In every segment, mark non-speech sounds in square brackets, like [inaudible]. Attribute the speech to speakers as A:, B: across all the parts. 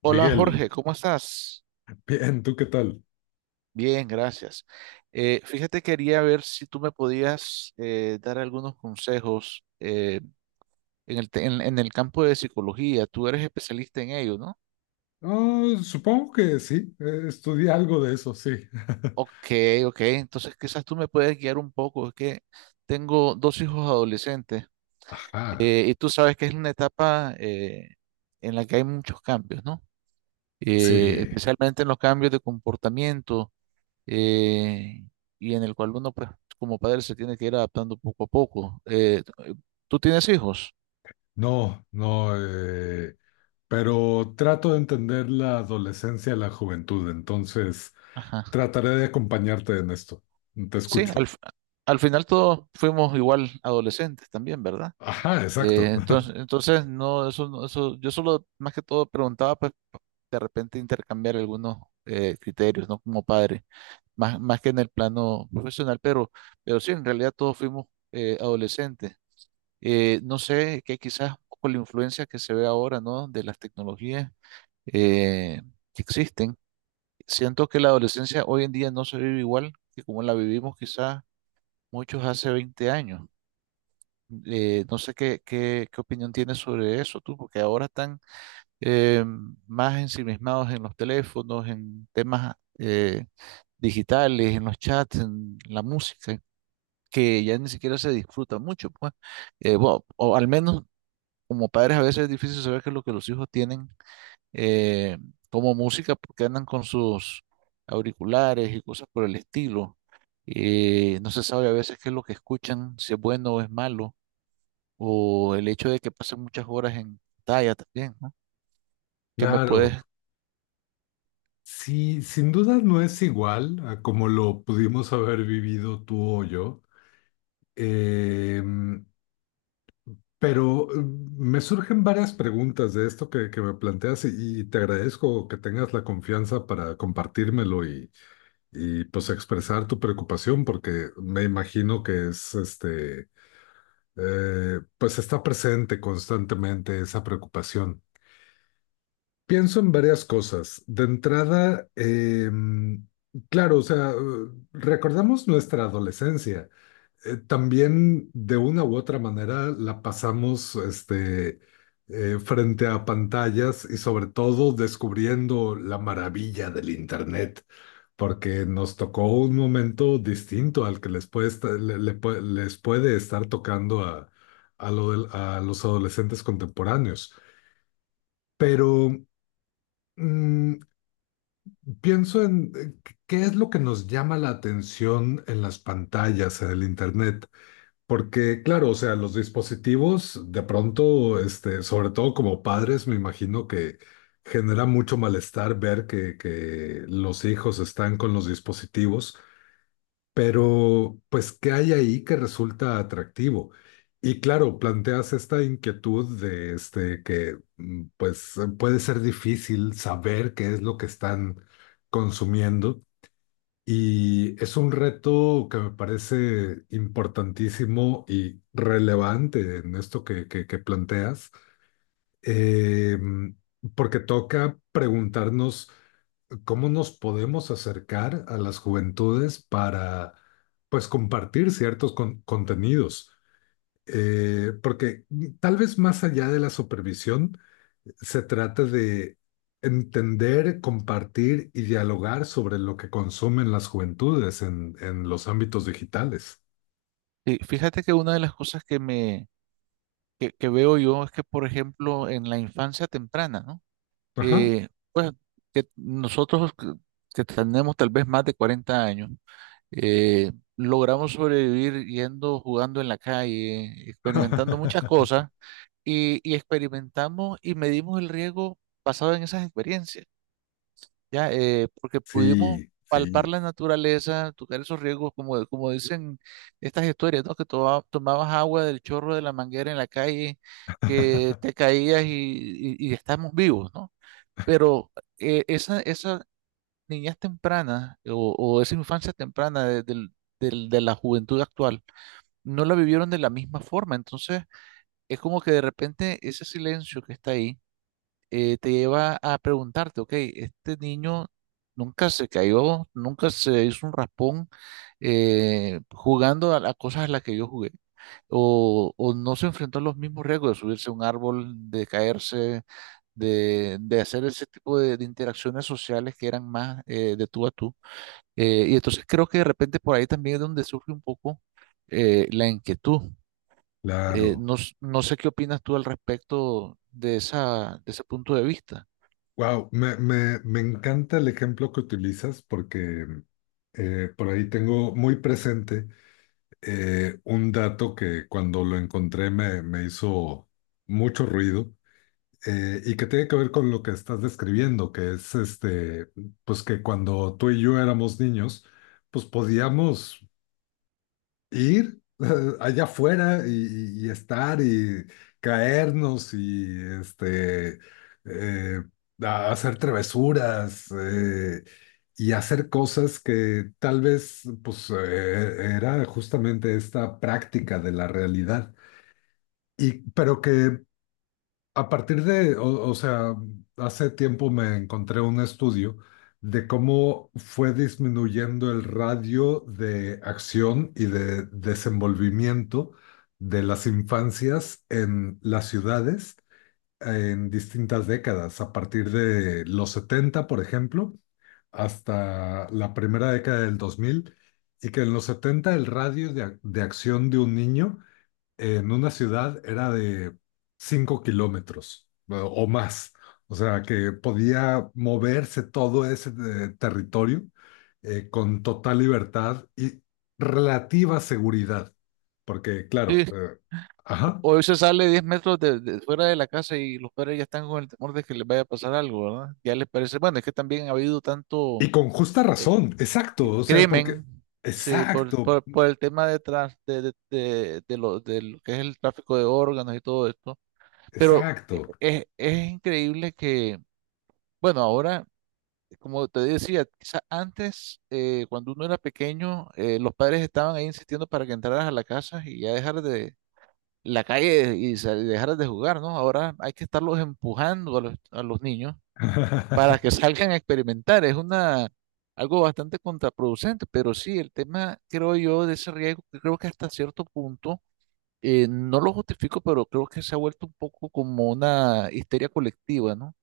A: Hola
B: Miguel,
A: Jorge, ¿cómo estás?
B: bien, ¿tú qué tal?
A: Bien, gracias. Fíjate, quería ver si tú me podías dar algunos consejos en en el campo de psicología. Tú eres especialista en ello, ¿no?
B: Ah, supongo que sí, estudié algo de eso, sí. [laughs]
A: Ok, ok. Entonces quizás tú me puedes guiar un poco. Es que tengo dos hijos adolescentes,
B: Ajá,
A: y tú sabes que es una etapa, en la que hay muchos cambios, ¿no?
B: sí,
A: Especialmente en los cambios de comportamiento, eh, y en el cual uno, pues, como padre, se tiene que ir adaptando poco a poco. ¿Tú tienes hijos?
B: no, no, pero trato de entender la adolescencia y la juventud, entonces
A: Ajá.
B: trataré de acompañarte en esto. Te
A: Sí,
B: escucho.
A: al final todos fuimos igual adolescentes también, ¿verdad?
B: Ajá,
A: Eh,
B: exacto. [laughs]
A: entonces, entonces, no, eso, eso, yo solo más que todo preguntaba, pues, de repente intercambiar algunos criterios, ¿no? Como padre, más que en el plano profesional, pero sí, en realidad todos fuimos adolescentes. No sé, que quizás con la influencia que se ve ahora, ¿no? De las tecnologías eh, que existen. Siento que la adolescencia hoy en día no se vive igual que como la vivimos quizás muchos hace 20 años. No sé qué opinión tienes sobre eso tú, porque ahora están eh, más ensimismados en los teléfonos, en temas digitales, en los chats, en la música, que ya ni siquiera se disfruta mucho, pues. Bueno, o al menos como padres a veces es difícil saber qué es lo que los hijos tienen eh, como música porque andan con sus auriculares y cosas por el estilo. No se sabe a veces qué es lo que escuchan, si es bueno o es malo, o el hecho de que pasen muchas horas en pantalla también, ¿no? Que me puedes...
B: Claro, sí, sin duda no es igual a como lo pudimos haber vivido tú o yo. Em, Pero me surgen varias preguntas de esto que me planteas y te agradezco que tengas la confianza para compartírmelo y pues expresar tu preocupación porque me imagino que es este, pues está presente constantemente esa preocupación. Pienso en varias cosas. De entrada, claro, o sea, recordamos nuestra adolescencia también de una u otra manera la pasamos este, frente a pantallas y sobre todo descubriendo la maravilla del Internet, porque nos tocó un momento distinto al que les puede, les puede estar tocando a, a los adolescentes contemporáneos. Pero mm, pienso en qué es lo que nos llama la atención en las pantallas, en el Internet. Porque, claro, o sea, los dispositivos de pronto, este, sobre todo como padres, me imagino que genera mucho malestar ver que los hijos están con los dispositivos, pero pues, ¿qué hay ahí que resulta atractivo? Y claro, planteas esta inquietud de este, que pues puede ser difícil saber qué es lo que están consumiendo. Y es un reto que me parece importantísimo y relevante en esto que, que planteas, eh, porque toca preguntarnos cómo nos podemos acercar a las juventudes para, pues, compartir ciertos contenidos. Porque tal vez más allá de la supervisión, se trata de entender, compartir y dialogar sobre lo que consumen las juventudes en los ámbitos digitales.
A: Fíjate que una de las cosas que que veo yo es que, por ejemplo, en la infancia temprana, ¿no?
B: Ajá.
A: Pues que nosotros que tenemos tal vez más de 40 años. Logramos sobrevivir yendo, jugando en la calle, experimentando muchas
B: [laughs]
A: cosas y experimentamos y medimos el riesgo basado en esas experiencias, ¿ya? Porque pudimos
B: Sí,
A: palpar
B: sí,
A: la naturaleza, tocar esos riesgos, como, como dicen estas historias, ¿no? Que tomabas agua del chorro de la manguera en la calle, que te caías y estamos vivos, ¿no? Pero, eh, niñez temprana o esa infancia temprana de la juventud actual no la vivieron de la misma forma. Entonces, es como que de repente ese silencio que está ahí te lleva a preguntarte, ok, este niño nunca se cayó, nunca se hizo un raspón jugando a las cosas a las que yo jugué. O no se enfrentó a los mismos riesgos de subirse a un árbol, de caerse, de hacer ese tipo de interacciones sociales que eran más de tú a tú. Y entonces creo que de repente por ahí también es donde surge un poco la inquietud.
B: claro.
A: No sé qué opinas tú al respecto de esa, de ese punto de vista.
B: Wow, me encanta el ejemplo que utilizas porque por ahí tengo muy presente un dato que cuando lo encontré me hizo mucho ruido y que tiene que ver con lo que estás describiendo, que es este, pues que cuando tú y yo éramos niños, pues podíamos ir [laughs] allá afuera y estar y caernos y este, eh, hacer travesuras y hacer cosas que tal vez, pues era justamente esta práctica de la realidad. Y, pero que a partir de, o sea, hace tiempo me encontré un estudio de cómo fue disminuyendo el radio de acción y de desenvolvimiento de las infancias en las ciudades en distintas décadas, a partir de los 70, por ejemplo, hasta la primera década del 2000, y que en los 70 el radio de, de acción de un niño en una ciudad era de 5 kilómetros o más. O sea, que podía moverse todo ese territorio con total libertad y relativa seguridad. Porque, claro,
A: Sí,
B: ajá.
A: hoy se sale 10 metros de fuera de la casa y los padres ya están con el temor de que les vaya a pasar algo, ¿verdad? Ya les parece, bueno, es que también ha habido
B: Y
A: tanto,
B: con justa
A: eh,
B: razón, exacto. O sea, porque,
A: crimen. Sí,
B: exacto,
A: por el tema de, trans- de lo que es el tráfico de órganos y todo esto. Pero
B: exacto.
A: es increíble que, bueno, ahora... como te decía, quizás antes, cuando uno era pequeño, los padres estaban ahí insistiendo para que entraras a la casa y ya dejar de la calle y dejaras de jugar, ¿no? Ahora hay que estarlos empujando a a los niños para que
B: [laughs]
A: salgan a experimentar. Es una, algo bastante contraproducente, pero sí, el tema, creo yo, de ese riesgo, que creo que hasta cierto punto no lo justifico, pero creo que se ha vuelto un poco como una histeria colectiva, ¿no?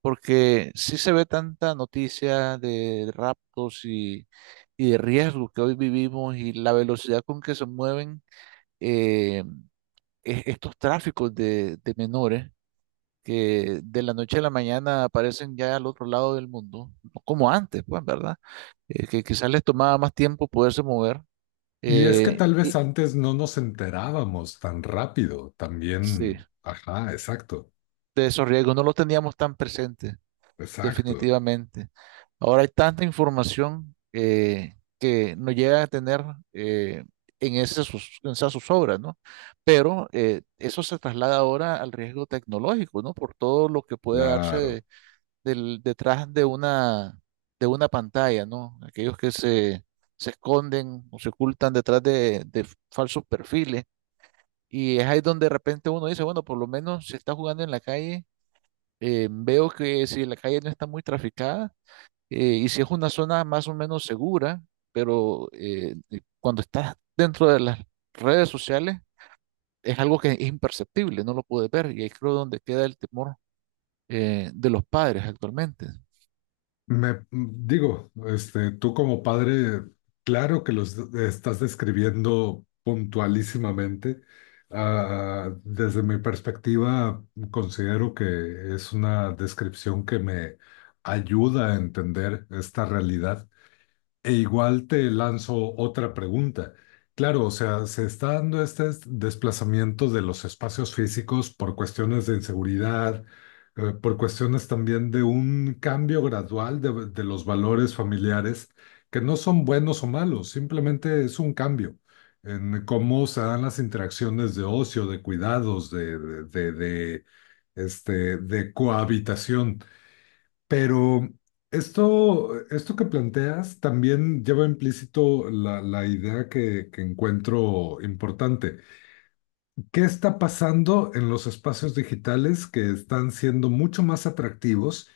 A: Porque sí se ve tanta noticia de raptos y de riesgos que hoy vivimos y la velocidad con que se mueven eh, estos tráficos de menores que de la noche a la mañana aparecen ya al otro lado del mundo, no como antes, pues, ¿verdad? Que quizás les tomaba más tiempo poderse mover.
B: Y es que
A: eh,
B: tal vez
A: y
B: antes no nos enterábamos tan rápido,
A: sí,
B: también, ajá, exacto,
A: de esos riesgos no los teníamos tan presentes.
B: exacto.
A: Definitivamente. Ahora hay tanta información que nos llega a tener eh, en esas sus obras, ¿no? Pero eso se traslada ahora al riesgo tecnológico, ¿no? Por todo lo que puede darse
B: Claro.
A: detrás de una pantalla, ¿no? Aquellos que se esconden o se ocultan detrás de falsos perfiles. Y es ahí donde de repente uno dice, bueno, por lo menos si está jugando en la calle, veo que si la calle no está muy traficada, y si es una zona más o menos segura, pero cuando estás dentro de las redes sociales, es algo que es imperceptible, no lo puedes ver. Y ahí creo donde queda el temor de los padres actualmente.
B: Me digo, este, tú como padre, claro que los estás describiendo puntualísimamente. Ah, desde mi perspectiva, considero que es una descripción que me ayuda a entender esta realidad. E igual te lanzo otra pregunta. Claro, o sea, se está dando este desplazamiento de los espacios físicos por cuestiones de inseguridad, por cuestiones también de un cambio gradual de los valores familiares, que no son buenos o malos, simplemente es un cambio en cómo se dan las interacciones de ocio, de cuidados, de, este, de cohabitación. Pero esto que planteas también lleva implícito la idea que, encuentro importante. ¿Qué está pasando en los espacios digitales que están siendo mucho más atractivos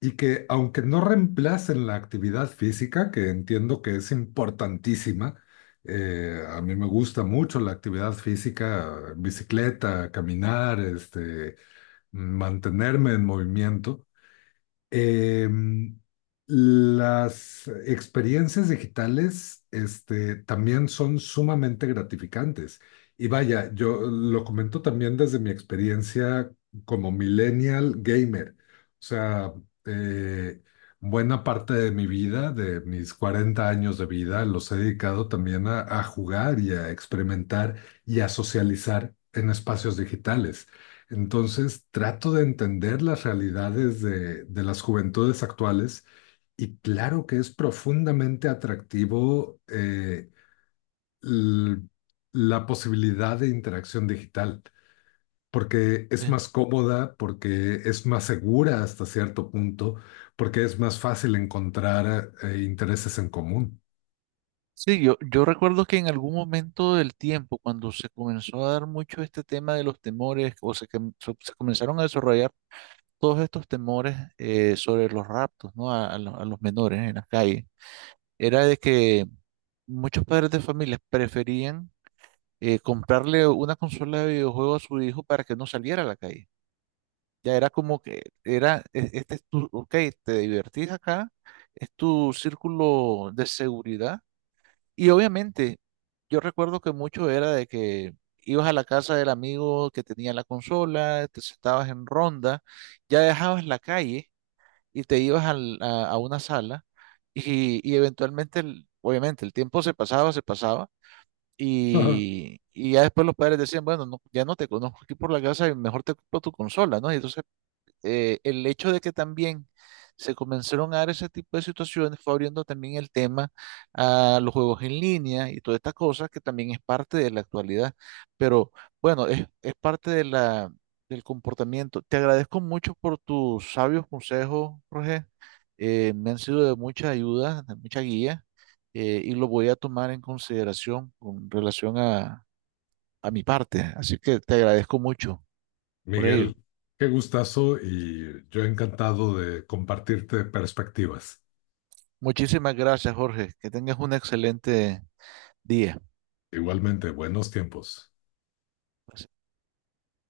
B: y que, aunque no reemplacen la actividad física, que entiendo que es importantísima, a mí me gusta mucho la actividad física, bicicleta, caminar, este, mantenerme en movimiento. Em, las experiencias digitales, este, también son sumamente gratificantes. Y vaya, yo lo comento también desde mi experiencia como millennial gamer. O sea, eh, buena parte de mi vida, de mis 40 años de vida, los he dedicado también a jugar y a experimentar y a socializar en espacios digitales. Entonces trato de entender las realidades de las juventudes actuales y claro que es profundamente atractivo l- la posibilidad de interacción digital, porque es
A: Sí,
B: más cómoda, porque es más segura hasta cierto punto, porque es más fácil encontrar intereses en común.
A: sí, yo recuerdo que en algún momento del tiempo, cuando se comenzó a dar mucho este tema de los temores, o se, com- se- se comenzaron a desarrollar todos estos temores sobre los raptos, ¿no? A, a los menores en las calles, era de que muchos padres de familias preferían comprarle una consola de videojuegos a su hijo para que no saliera a la calle. Ya era como que era, este es tu, ok, te divertís acá, es tu círculo de seguridad. Y obviamente, yo recuerdo que mucho era de que ibas a la casa del amigo que tenía la consola, te sentabas en ronda, ya dejabas la calle y te ibas a una sala y eventualmente, obviamente, el tiempo se pasaba
B: [laughs]
A: y ya después los padres decían, bueno, no, ya no te conozco aquí por la casa y mejor te compro tu consola, ¿no? Y entonces el hecho de que también se comenzaron a dar ese tipo de situaciones fue abriendo también el tema a los juegos en línea y todas estas cosas que también es parte de la actualidad. Pero bueno, es parte de la, del comportamiento. Te agradezco mucho por tus sabios consejos, Roger. Me han sido de mucha ayuda, de mucha guía, y lo voy a tomar en consideración con relación a mi parte. Así que te agradezco mucho por ello.
B: Miguel, qué gustazo y yo encantado de compartirte perspectivas.
A: Muchísimas gracias, Jorge. Que tengas un excelente día.
B: Igualmente, buenos tiempos.
A: Pues,